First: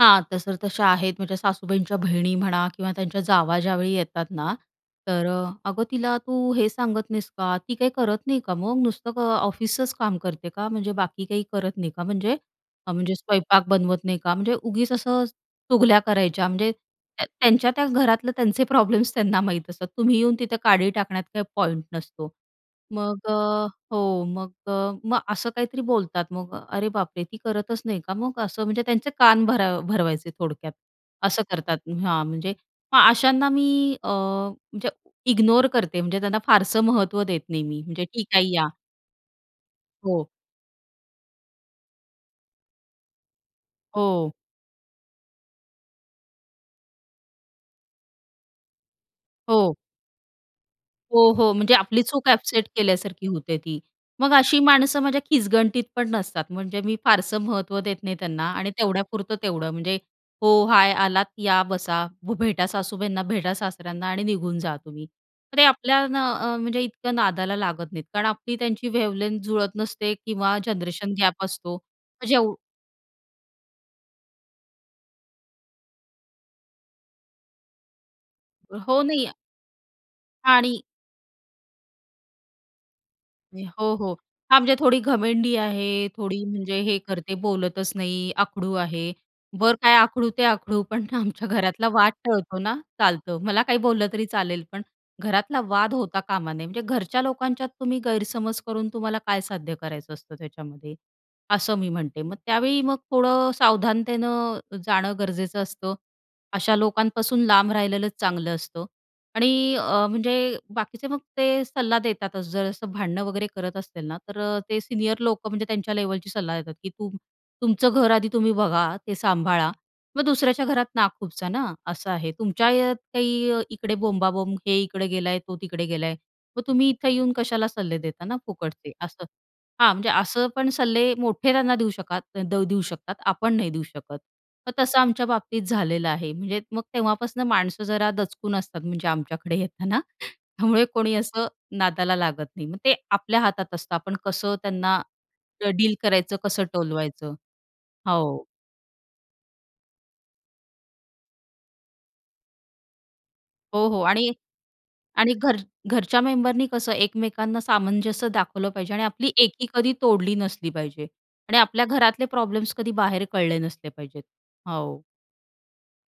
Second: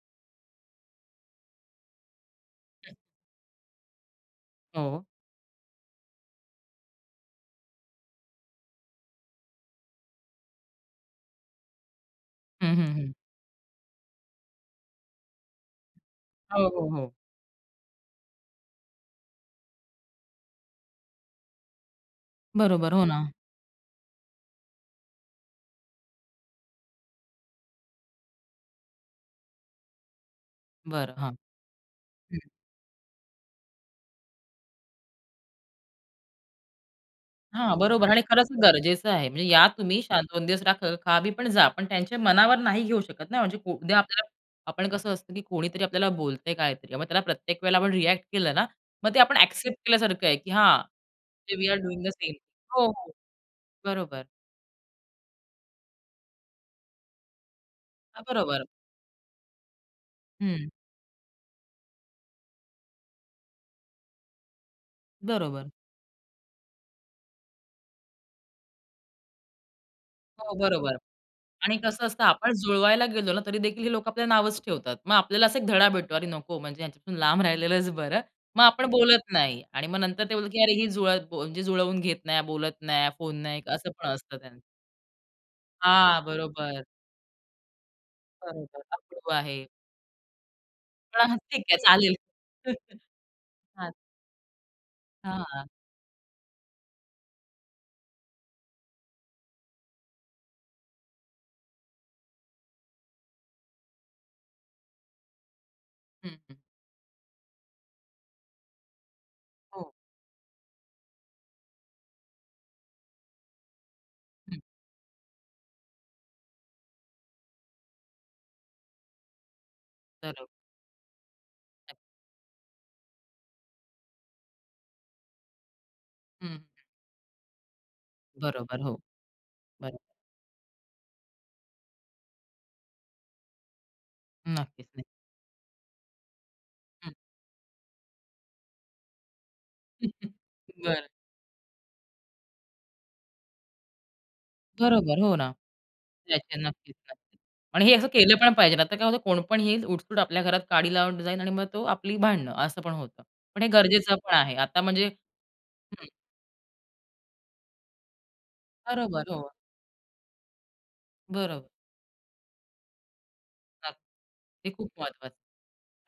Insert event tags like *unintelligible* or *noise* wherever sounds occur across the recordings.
हां, तशर तशा आहेत, म्हणजे सासूबाईंच्या बहिणी म्हणा किंवा हं. त्यांच्या जावा ज्यावेळी येतात ना हो. तर अ, "अगं, तिला तू हे सांगत नाहीस का? ती काही करत नाही का मग नुसतं क ऑफिसचं काम करते का? म्हणजे बाकी काही करत नाही का, म्हणजे हं, हं, हा हं. म्हणजे स्वयंपाक बनवत नाही का? म्हणजे उगीच असं अ, चुगल्या करायच्या, हो, म्हणजे हो, हो. त्या त्यांच्या त्या घरातलं त्यांचे प्रॉब्लेम्स त्यांना माहीत असतं, तुम्ही येऊन तिथं काडी टाकण्यात काही पॉइंट नसतो. बरोबर, हो मग ना. अ, हो मग अ मग असं काहीतरी बोलतात मग अरे, बापरे! ती करतच नाही का मग असं म्हणजे त्यांचे कान भर भरवायचे थोडक्यात, बरं, हां, असं करतात हां, हं. म्हणजे मग अशांना मी अ, म्हणजे इग्नोर करते, म्हणजे त्यांना फारसं महत्त्व देत नाही हां, मी, म्हणजे बरोबर आणि ठीक खरंच आहे या. गरजेचं आहे ते म्हणजे या तुम्ही शांत हो. 2 दिवस रहा, खा बी पण जा पण त्यांच्या मनावर नाही घेऊ शकत ना. म्हणजे पो उद्या आपल्याला हो. आपण कसं असतं, की कोणीतरी आपल्याला बोलतंय काहीतरी मग त्याला प्रत्येक वेळेला आपण रिएक्ट केलं ना, मग ते आपण हो. एक्सेप्ट केल्यासारखं आहे की हां. हो, हो, वी म्हणजे आर आपली डुइंग द चूक सेम थिंग. एक्सेप्ट हो, हो, केल्यासारखी होते ती. बरोबर. मग अशी माणसं माझ्या खिजगणतीत पण नसतात, म्हणजे मी फारसं महत्त्व देत नाही हां, त्यांना बरोबर. आणि तेवढ्यापुरतं तेवढं म्हणजे हो, हं. हाय, आलात या, बसा, भ भेटा सासूबाईंना, भेटा सासऱ्यांना आणि निघून जा तुम्ही. ते बरोबर. आपल्या ना, अ, म्हणजे इतक्या नादाला लागत नाहीत, कारण आपली त्यांची वेव्हलेन्थ जुळत नसते हो, किंवा बरोबर जनरेशन गॅप असतो आणि कसं असतं, मग आपण जेव जुळवायला गेलो ना, तरीदेखील हे लोकं आपल्या नावंच ठेवतात. मग आपल्याला असा एक धडा भेटतो, अरे, नको, म्हणजे ह्यांच्यापासून लांब राहिलेलंच बरं. मग आपण हो, नाही बोलत नाही आणि मग नंतर ते बोलत, की अरे, आणि ही जुळतं म्हणजे जुळवून घेत नाही, बोलत नाही, फोन नाही, असं हो, पण हो, असतं त्यांचं. हां, म्हणजे थोडी घमेंडी आहे, हां, थोडी म्हणजे बरोबर. हे करते, बोलतच नाही, आकडू बरोबर, आहे, अकडू आहे. बर काय आकडू ते आकडू, पण पण *unintelligible* आमच्या ठीक आहे घरातला वाद चालेल टळतो ना, *chuckles* चालतं. मला काही हां. बोललं तरी चालेल, पण घरातला हां. वाद होता कामा नये, म्हणजे घरच्या लोकांच्यात तुम्ही गैरसमज करून तुम्हाला काय साध्य करायचं असतं त्याच्यामध्ये? असं मी म्हणते मग त्यावेळी मग थोडं सावधानतेनं जाणं गरजेचं असतं. हं, हं. अशा लोकांपासून लांब राहिलेलंच चांगलं असतं आणि हो. अ, म्हणजे बाकीचे मग ते सल्ला देतातच. जर असं भांडणं वगैरे करत असतील ना तर अ, हं. ते सीनियर लोकं, म्हणजे त्यांच्या लेव्हलची सल्ला देतात, की तुम तुमचं घर आधी तुम्ही बघा, ते सांभाळा मग बरोब दुसऱ्याच्या घरात नाक खुपसा ना, नक्क असं आहे. तुमच्या अ, काही इकडे बोंबा-बोंब, हे इकडे गेलाय, तो तिकडे गेलाय. मग हं. तुम्ही इथे येऊन कशाला सल्ले देताना बरोबर, फुकटचे हो. असं. हां, बरोबर. म्हणजे असं पण सल्ले मोठे त्यांना देऊ शकात देऊ शकतात, आपण नाही देऊ शकत. मग नक्कीच, तसं नक्की. आमच्या बाबतीत झालेलं आहे, म्हणजे मग हं. तेव्हापासून माणसं जरा दचकून असतात, म्हणजे आमच्याकडे येताना. *chuckles* त्यामुळे बरं. कोणी असं नादाला लागत नाही मग ते आपल्या हातात असतं, आपण कसं त्यांना बरोबर, हो, ना, अ, डील करायचं, त्याचे कसं नक्कीच, टोलवायचं नक्कीच आणि हे असं केलं हो. पण पाहिजे नाही तर काय होतं, कोण पण येईल उठसूट आपल्या घरात काडी लावून जाईल आणि मग तो आपली भांडणं, असं पण होतं. पण हे हो, हो, गरजेचं आणि पण आहे, आता म्हणजे आणि घर हं. घरच्या मेंबरनी कसं एकमेकांना सामंजस्य दाखवलं पाहिजे आणि बरोबर, आपली हो. एकी कधी तोडली नसली पाहिजे आणि बरोबर. आपल्या घरातले प्रॉब्लेम्स कधी बाहेर कळले नसले नक्क पाहिजेत. ते खूप हो. महत्त्वाचं आहे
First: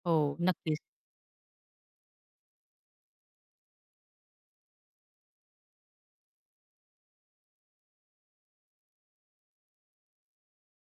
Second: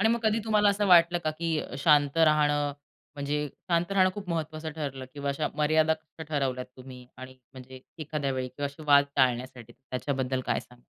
आणि मग हो, कधी तुम्हाला नक्कीच. असं वाटलं का, की अ, शांत राहणं म्हणजे शांत राहणं खूप महत्त्वाचं ठरलं किंवा अशा मर्यादा कशा ठरवल्यात तुम्ही, आणि म्हणजे एखाद्या वेळी किंवा असे वाद टाळण्यासाठी त्याच्याबद्दल काय सांगाल?